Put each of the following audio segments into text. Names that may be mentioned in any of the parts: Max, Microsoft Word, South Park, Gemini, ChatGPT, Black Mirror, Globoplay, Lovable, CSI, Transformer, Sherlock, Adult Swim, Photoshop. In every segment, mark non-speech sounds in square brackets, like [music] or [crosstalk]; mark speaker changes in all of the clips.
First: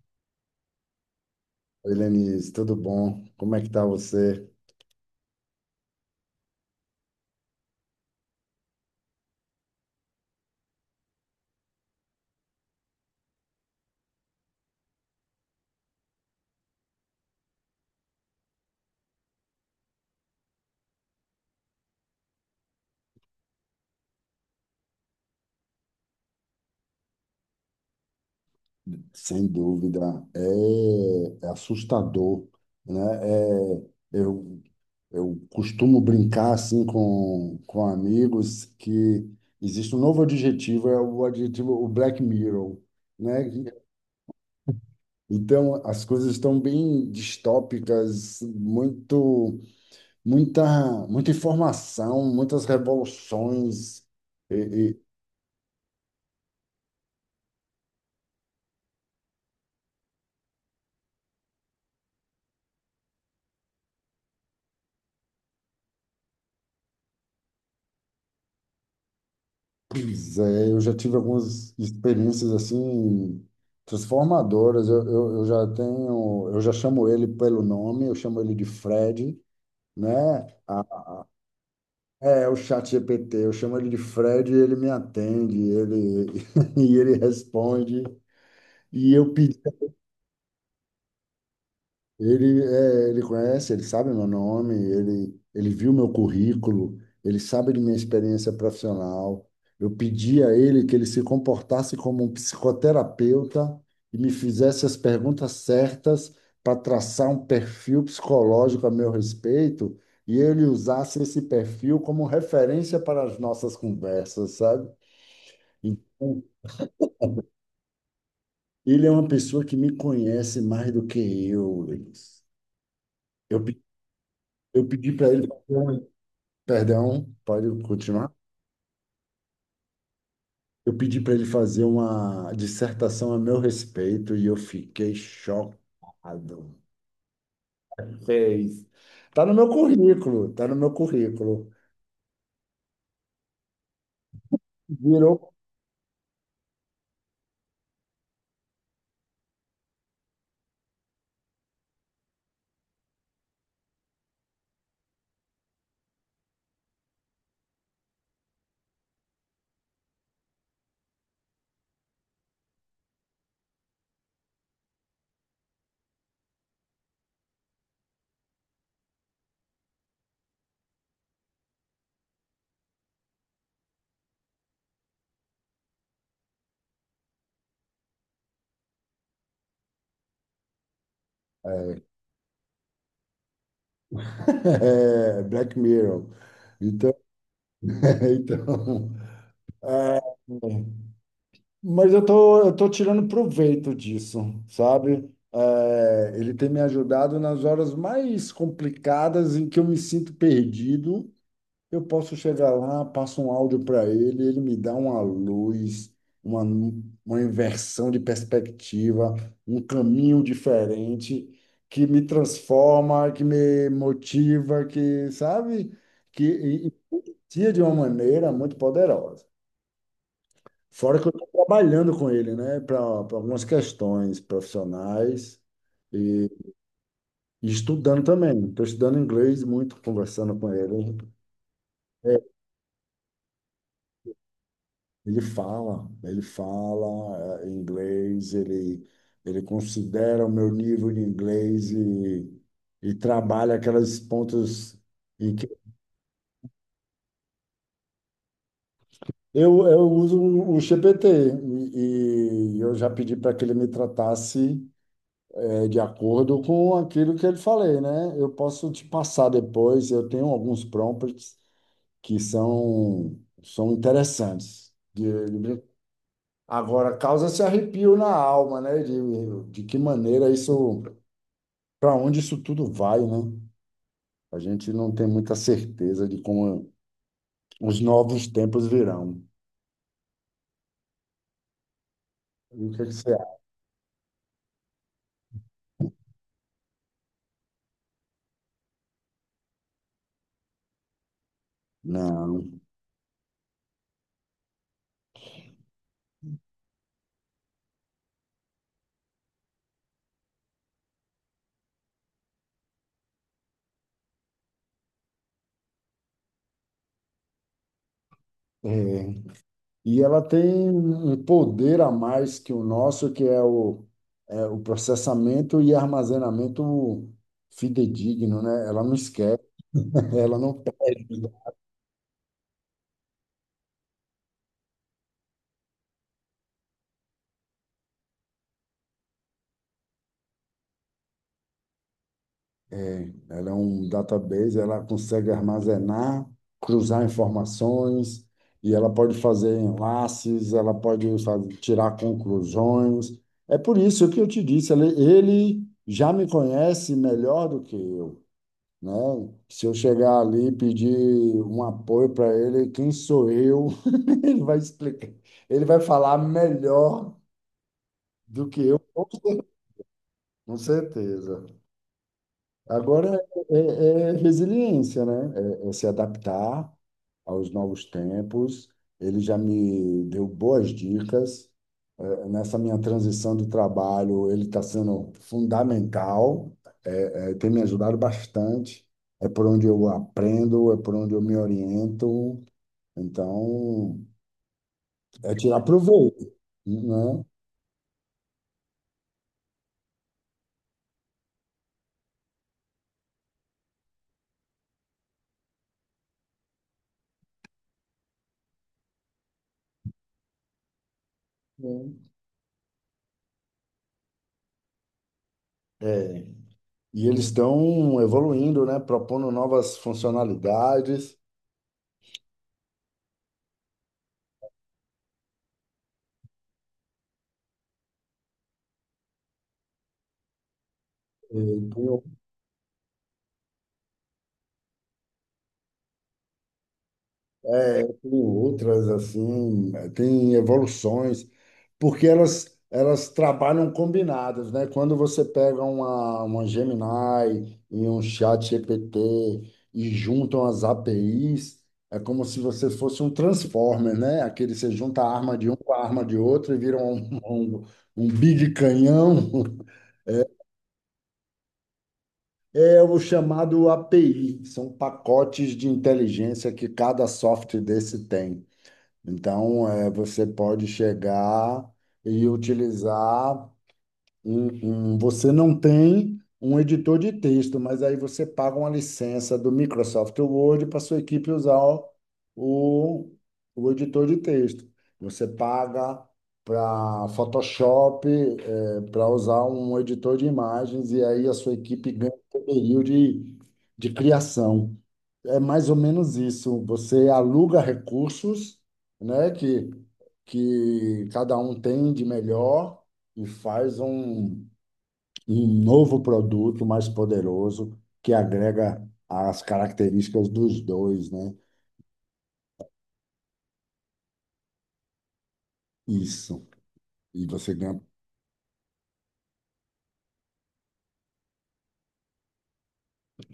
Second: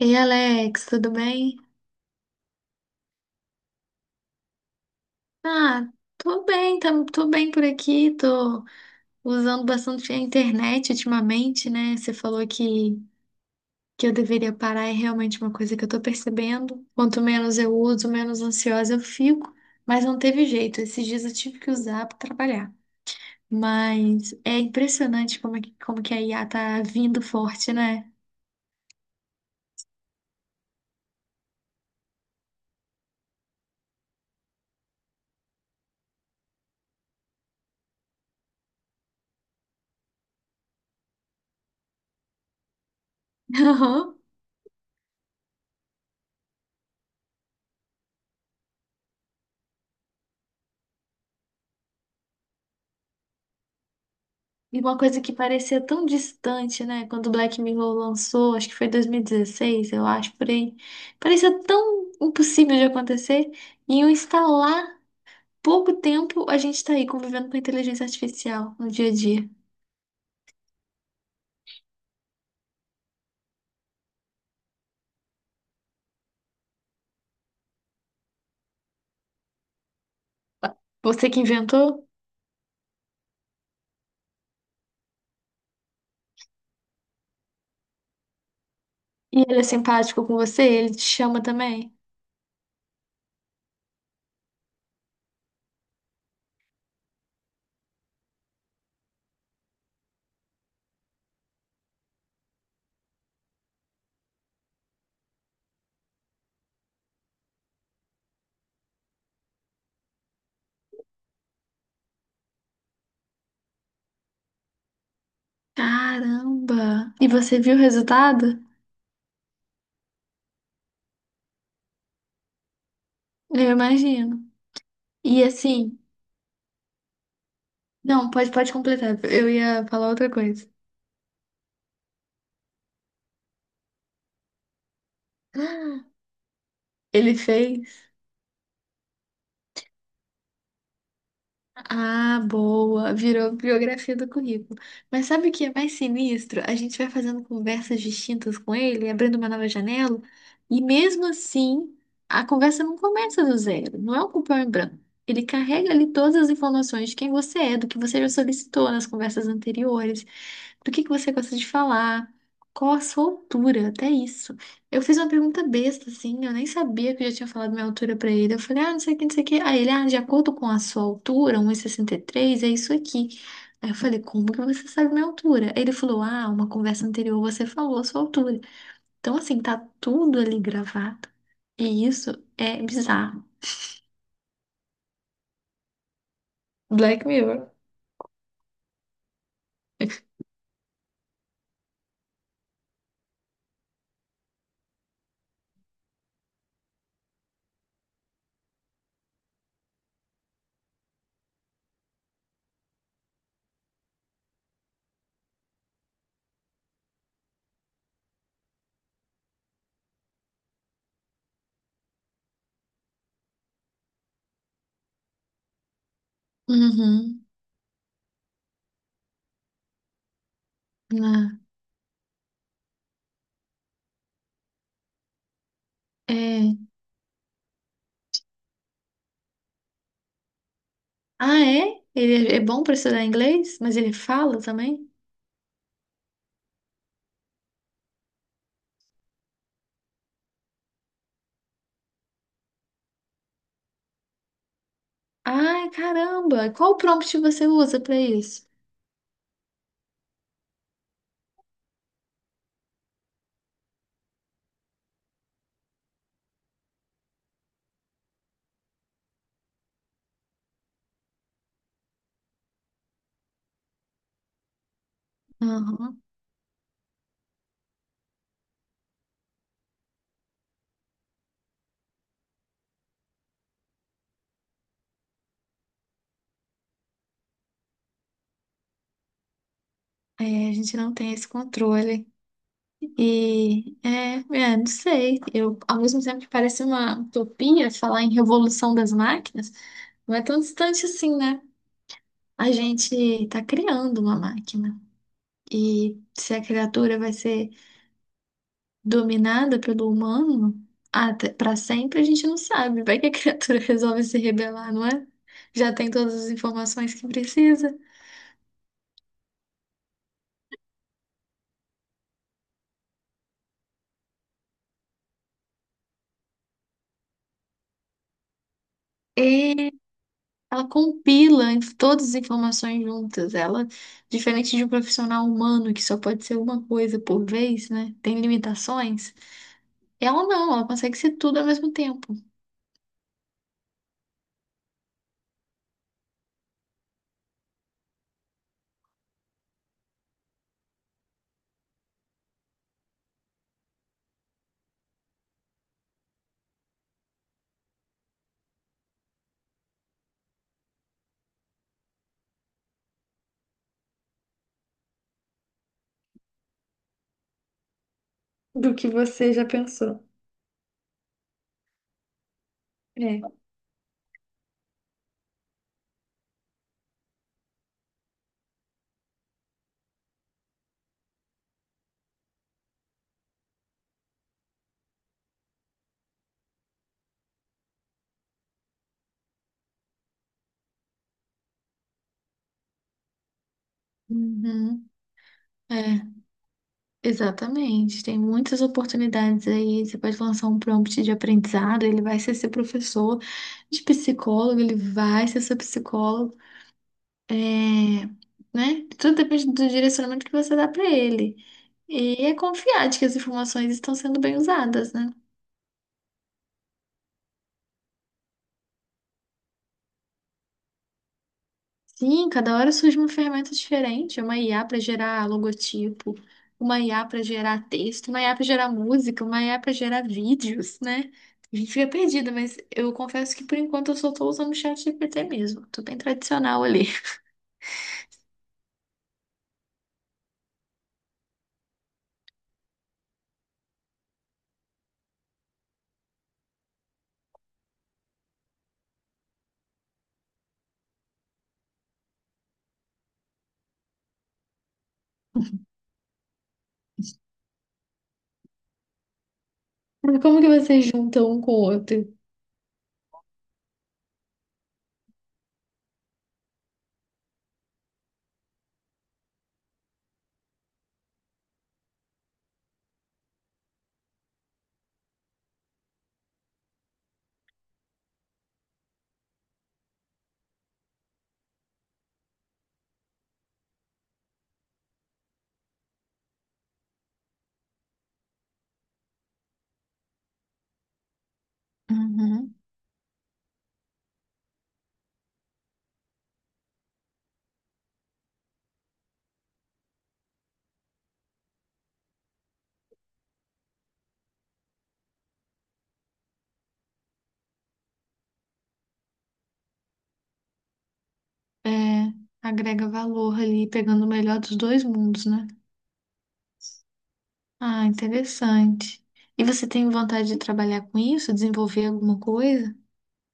Speaker 1: Ei, Alex, tudo bem?
Speaker 2: Oi, Lenise, tudo bom? Como é que tá você?
Speaker 1: Ah, tô bem, tô bem por aqui, tô usando bastante a internet ultimamente, né? Você falou que eu deveria parar, é realmente uma coisa que eu tô percebendo. Quanto menos eu uso, menos ansiosa eu fico, mas não teve jeito, esses dias eu tive que usar pra trabalhar. Mas é impressionante como que a IA tá vindo forte, né?
Speaker 2: Sem dúvida, é assustador, né? É, eu, eu costumo brincar assim com amigos que existe um novo adjetivo, é o adjetivo, o Black Mirror, né?
Speaker 1: [laughs]
Speaker 2: Então, as coisas estão bem distópicas, muita informação, muitas revoluções.
Speaker 1: E uma coisa que parecia tão distante, né? Quando o Black Mirror lançou, acho que foi 2016, eu acho, por aí. Parecia tão impossível de acontecer. E em um pouco tempo, a gente tá aí convivendo com a inteligência artificial no dia a dia.
Speaker 2: Pois é, eu já tive algumas experiências assim transformadoras. Eu já tenho, eu já chamo ele pelo nome, eu chamo ele de Fred, né?
Speaker 1: Você que inventou?
Speaker 2: É, é o chat GPT, eu chamo ele de Fred e ele me atende, ele [laughs] e ele responde. E eu...
Speaker 1: E ele é simpático com você? Ele te chama também?
Speaker 2: Ele, é, ele conhece, ele sabe meu nome, ele viu meu currículo, ele sabe de minha experiência profissional. Eu pedi a ele que ele se comportasse como um psicoterapeuta e me fizesse as perguntas certas para traçar um perfil psicológico a meu respeito e ele usasse esse perfil como referência para as nossas conversas, sabe? Então,
Speaker 1: Caramba! E você viu o resultado?
Speaker 2: ele é uma pessoa que me conhece mais do que eu. Eu,
Speaker 1: Eu
Speaker 2: pe-
Speaker 1: imagino.
Speaker 2: eu pedi para
Speaker 1: E
Speaker 2: ele fazer
Speaker 1: assim,
Speaker 2: uma... Perdão, pode
Speaker 1: não,
Speaker 2: continuar.
Speaker 1: pode completar. Eu ia falar outra coisa.
Speaker 2: Eu pedi para ele fazer uma dissertação a meu respeito e eu fiquei
Speaker 1: [gasps]
Speaker 2: chocado.
Speaker 1: Ele fez.
Speaker 2: Fez. Tá no meu currículo, tá no meu currículo.
Speaker 1: Ah, boa. Virou biografia do currículo. Mas
Speaker 2: Virou...
Speaker 1: sabe o que é mais sinistro? A gente vai fazendo conversas distintas com ele, abrindo uma nova janela, e mesmo assim, a conversa não começa do zero. Não é um cupom em branco. Ele carrega ali todas as informações de quem você é, do que você já solicitou nas conversas anteriores, do que você gosta de falar, qual a sua altura, até isso. Eu fiz uma pergunta besta, assim, eu nem sabia que eu já tinha falado minha altura pra ele. Eu falei, ah, não sei o que, não sei o que. Aí ele, ah, de acordo com a sua altura, um e 63 é isso aqui. Aí eu falei, como que você sabe minha altura? Aí ele falou, ah, uma conversa anterior você falou a sua altura. Então, assim, tá tudo ali gravado.
Speaker 2: é,
Speaker 1: E isso é bizarro.
Speaker 2: [laughs] é, Black Mirror. Então,
Speaker 1: Black Mirror.
Speaker 2: [laughs] então é, mas eu tô tirando proveito disso, sabe? É, ele tem me ajudado nas horas mais complicadas em que eu me sinto perdido. Eu posso chegar lá, passo um áudio para ele, ele me dá uma luz, uma, uma inversão de perspectiva, um caminho diferente que me transforma, que me motiva, que, sabe, que
Speaker 1: Uhum.
Speaker 2: influencia de uma maneira muito poderosa. Fora que eu estou
Speaker 1: Ah,
Speaker 2: trabalhando com ele, né, para algumas questões profissionais e,
Speaker 1: é.
Speaker 2: e estudando também. Estou estudando inglês muito, conversando com ele.
Speaker 1: Ah, é?
Speaker 2: É,
Speaker 1: Ele é bom pra estudar inglês, mas ele fala também?
Speaker 2: ele fala, ele fala inglês, ele considera o meu nível de inglês e trabalha aquelas pontas em que
Speaker 1: Ai, caramba! Qual prompt você usa pra isso?
Speaker 2: eu uso o GPT e eu já pedi para que ele me tratasse, de acordo com aquilo que ele falei, né? Eu posso te passar depois, eu tenho alguns prompts que são, são interessantes. De... Agora, causa-se arrepio na alma, né? De que maneira isso, para onde isso tudo vai, né? A gente não tem muita certeza de como os novos tempos virão.
Speaker 1: É, a gente não tem esse controle.
Speaker 2: E o que é que você acha?
Speaker 1: Não sei. Eu, ao mesmo tempo que parece uma utopia falar em revolução das máquinas, não é tão distante assim, né?
Speaker 2: Não.
Speaker 1: A gente está criando uma máquina. E se a criatura vai ser dominada pelo humano até para sempre, a gente não sabe. Vai que a [laughs] criatura resolve se rebelar, não é? Já tem todas as informações que precisa.
Speaker 2: É. E ela tem um poder a mais que o nosso, que é o, é o processamento e armazenamento fidedigno, né? Ela não esquece, [laughs] ela não
Speaker 1: Ela
Speaker 2: perde, né?
Speaker 1: compila todas as informações juntas. Ela, diferente de um profissional humano que só pode ser uma coisa por vez, né? Tem limitações. Ela não, ela consegue ser tudo ao mesmo tempo.
Speaker 2: Ela é um database, ela consegue armazenar, cruzar informações, e ela pode fazer enlaces, ela pode fazer, tirar conclusões. É por isso que eu te disse, ele já me conhece melhor do que eu, né? Se eu chegar ali e pedir um apoio para ele, quem sou eu? [laughs] Ele vai explicar, ele vai falar melhor do que
Speaker 1: Do
Speaker 2: eu,
Speaker 1: que você já pensou.
Speaker 2: com certeza. Agora
Speaker 1: É.
Speaker 2: é, é é resiliência, né? É, é se adaptar aos novos tempos. Ele já me deu boas dicas. É, nessa minha transição do trabalho, ele está sendo fundamental, é, tem me ajudado bastante. É por onde eu aprendo, é por onde eu me oriento. Então,
Speaker 1: Uhum,
Speaker 2: é tirar
Speaker 1: é,
Speaker 2: proveito, né?
Speaker 1: exatamente. Tem muitas oportunidades aí. Você pode lançar um prompt de aprendizado, ele vai ser seu professor, de psicólogo, ele vai ser seu psicólogo. É, né? Tudo depende do direcionamento que você dá para ele. E é confiar de que as informações estão sendo bem usadas, né?
Speaker 2: É. E eles estão evoluindo, né? Propondo novas funcionalidades.
Speaker 1: Sim, cada hora surge uma ferramenta diferente, uma IA para gerar logotipo, uma IA para gerar texto, uma IA para gerar música, uma IA para gerar vídeos, né? A gente fica
Speaker 2: Tem...
Speaker 1: perdido, mas eu confesso que por enquanto eu só tô usando o chat ChatGPT mesmo. Tô bem tradicional ali. [laughs]
Speaker 2: É, tem outras assim, tem evoluções, porque elas trabalham combinadas, né? Quando você pega uma Gemini e um chat ChatGPT e juntam as APIs, é como se você fosse um Transformer, né? Aquele você junta a arma de um com a arma de outro e vira um big canhão. [laughs]
Speaker 1: Mas como que vocês juntam um com o outro?
Speaker 2: É o chamado API, são pacotes de inteligência que cada software desse tem. Então, é, você pode chegar e utilizar você não tem um editor de texto, mas aí você paga uma licença do Microsoft Word para sua equipe usar o, o editor de texto. Você paga para Photoshop, para usar um editor de imagens, e aí a sua equipe ganha um
Speaker 1: Uhum.
Speaker 2: poderio de criação. É mais ou menos isso. Você aluga recursos, né, que cada um tem de melhor e faz um novo produto mais poderoso que agrega as características dos dois, né?
Speaker 1: É, agrega valor ali, pegando o melhor dos dois mundos, né?
Speaker 2: Isso. E você ganha.
Speaker 1: Ah, interessante. E você tem vontade de trabalhar com isso, desenvolver alguma coisa?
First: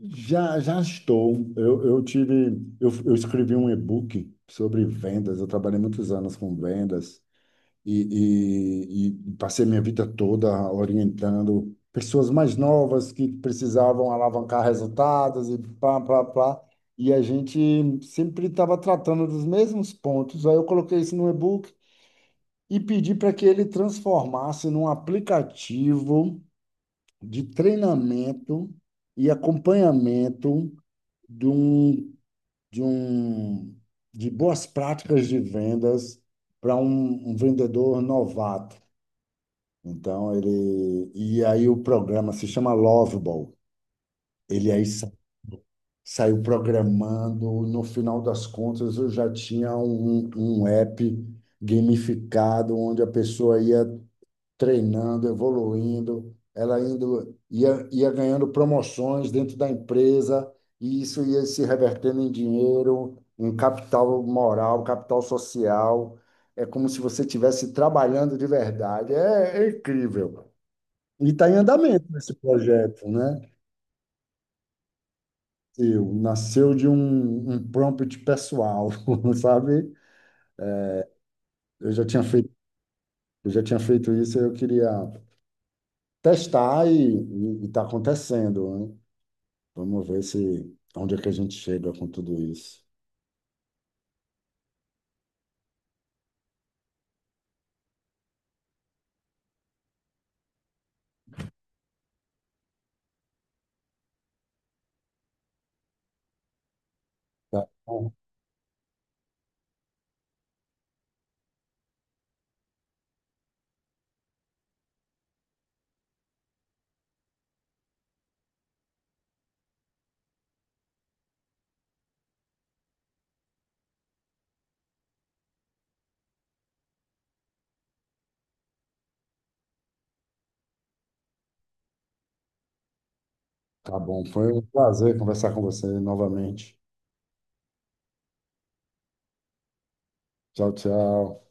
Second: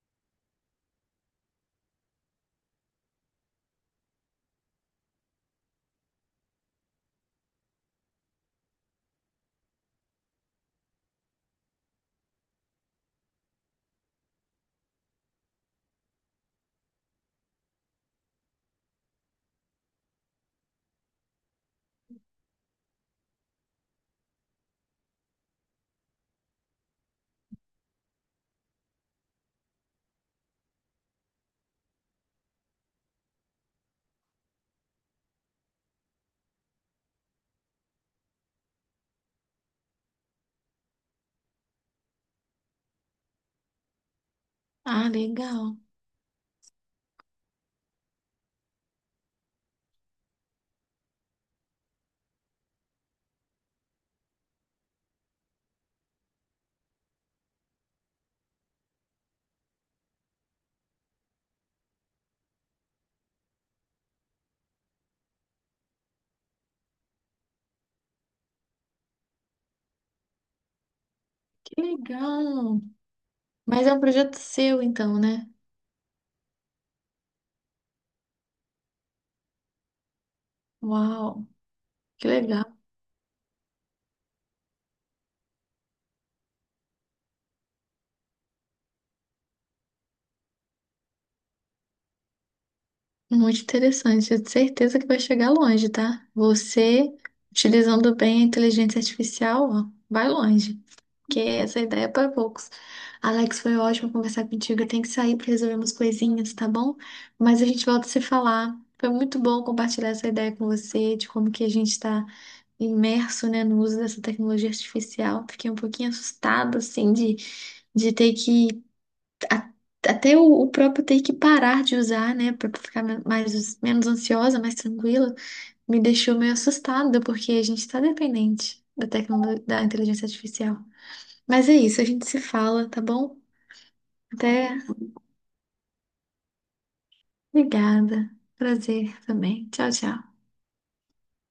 Speaker 2: Já, já estou. Eu tive, eu escrevi um e-book sobre vendas. Eu trabalhei muitos anos com vendas e passei minha vida toda orientando pessoas mais novas que precisavam alavancar resultados e pá, pá, pá. E a gente sempre estava tratando dos mesmos pontos. Aí eu coloquei isso no e-book e pedi para que ele transformasse num aplicativo de treinamento e acompanhamento de um, de um, de boas práticas de vendas para um um vendedor novato. Então ele... e aí o programa se chama Lovable. Ele
Speaker 1: Ah, legal.
Speaker 2: saiu programando. No final das contas, eu já tinha um app gamificado onde a pessoa ia treinando, evoluindo, ela indo ia ganhando promoções dentro da empresa e isso ia se revertendo em dinheiro, em capital moral, capital social. É como se você estivesse trabalhando de verdade. É, é incrível. E está em
Speaker 1: Que
Speaker 2: andamento esse
Speaker 1: legal.
Speaker 2: projeto, né?
Speaker 1: Mas é um projeto seu, então, né?
Speaker 2: Eu, nasceu um prompt pessoal, [laughs] sabe?
Speaker 1: Uau,
Speaker 2: Eu já tinha
Speaker 1: que
Speaker 2: feito,
Speaker 1: legal.
Speaker 2: eu já tinha feito isso, eu queria testar e está acontecendo, né? Vamos ver se onde é que a gente chega com tudo isso.
Speaker 1: Muito interessante. Eu tenho certeza que vai chegar longe, tá? Você, utilizando bem a inteligência artificial, ó, vai longe. Porque essa ideia é para poucos. Alex, foi ótimo conversar contigo. Eu tenho que sair para resolver umas coisinhas, tá bom? Mas a
Speaker 2: Tá
Speaker 1: gente volta
Speaker 2: bom,
Speaker 1: a se falar. Foi muito bom compartilhar essa ideia com você, de como que a gente está imerso, né, no uso dessa tecnologia artificial. Fiquei um pouquinho assustada, assim, de ter a- até o próprio ter que parar de usar, né, para ficar menos ansiosa, mais tranquila, me deixou meio assustada, porque a gente está dependente da tecnologia, da inteligência artificial. Mas é isso, a gente se fala, tá bom?
Speaker 2: tá bom. Foi um
Speaker 1: Até.
Speaker 2: prazer conversar com você novamente.
Speaker 1: Obrigada. Prazer também. Tchau, tchau.
Speaker 2: Tchau, tchau.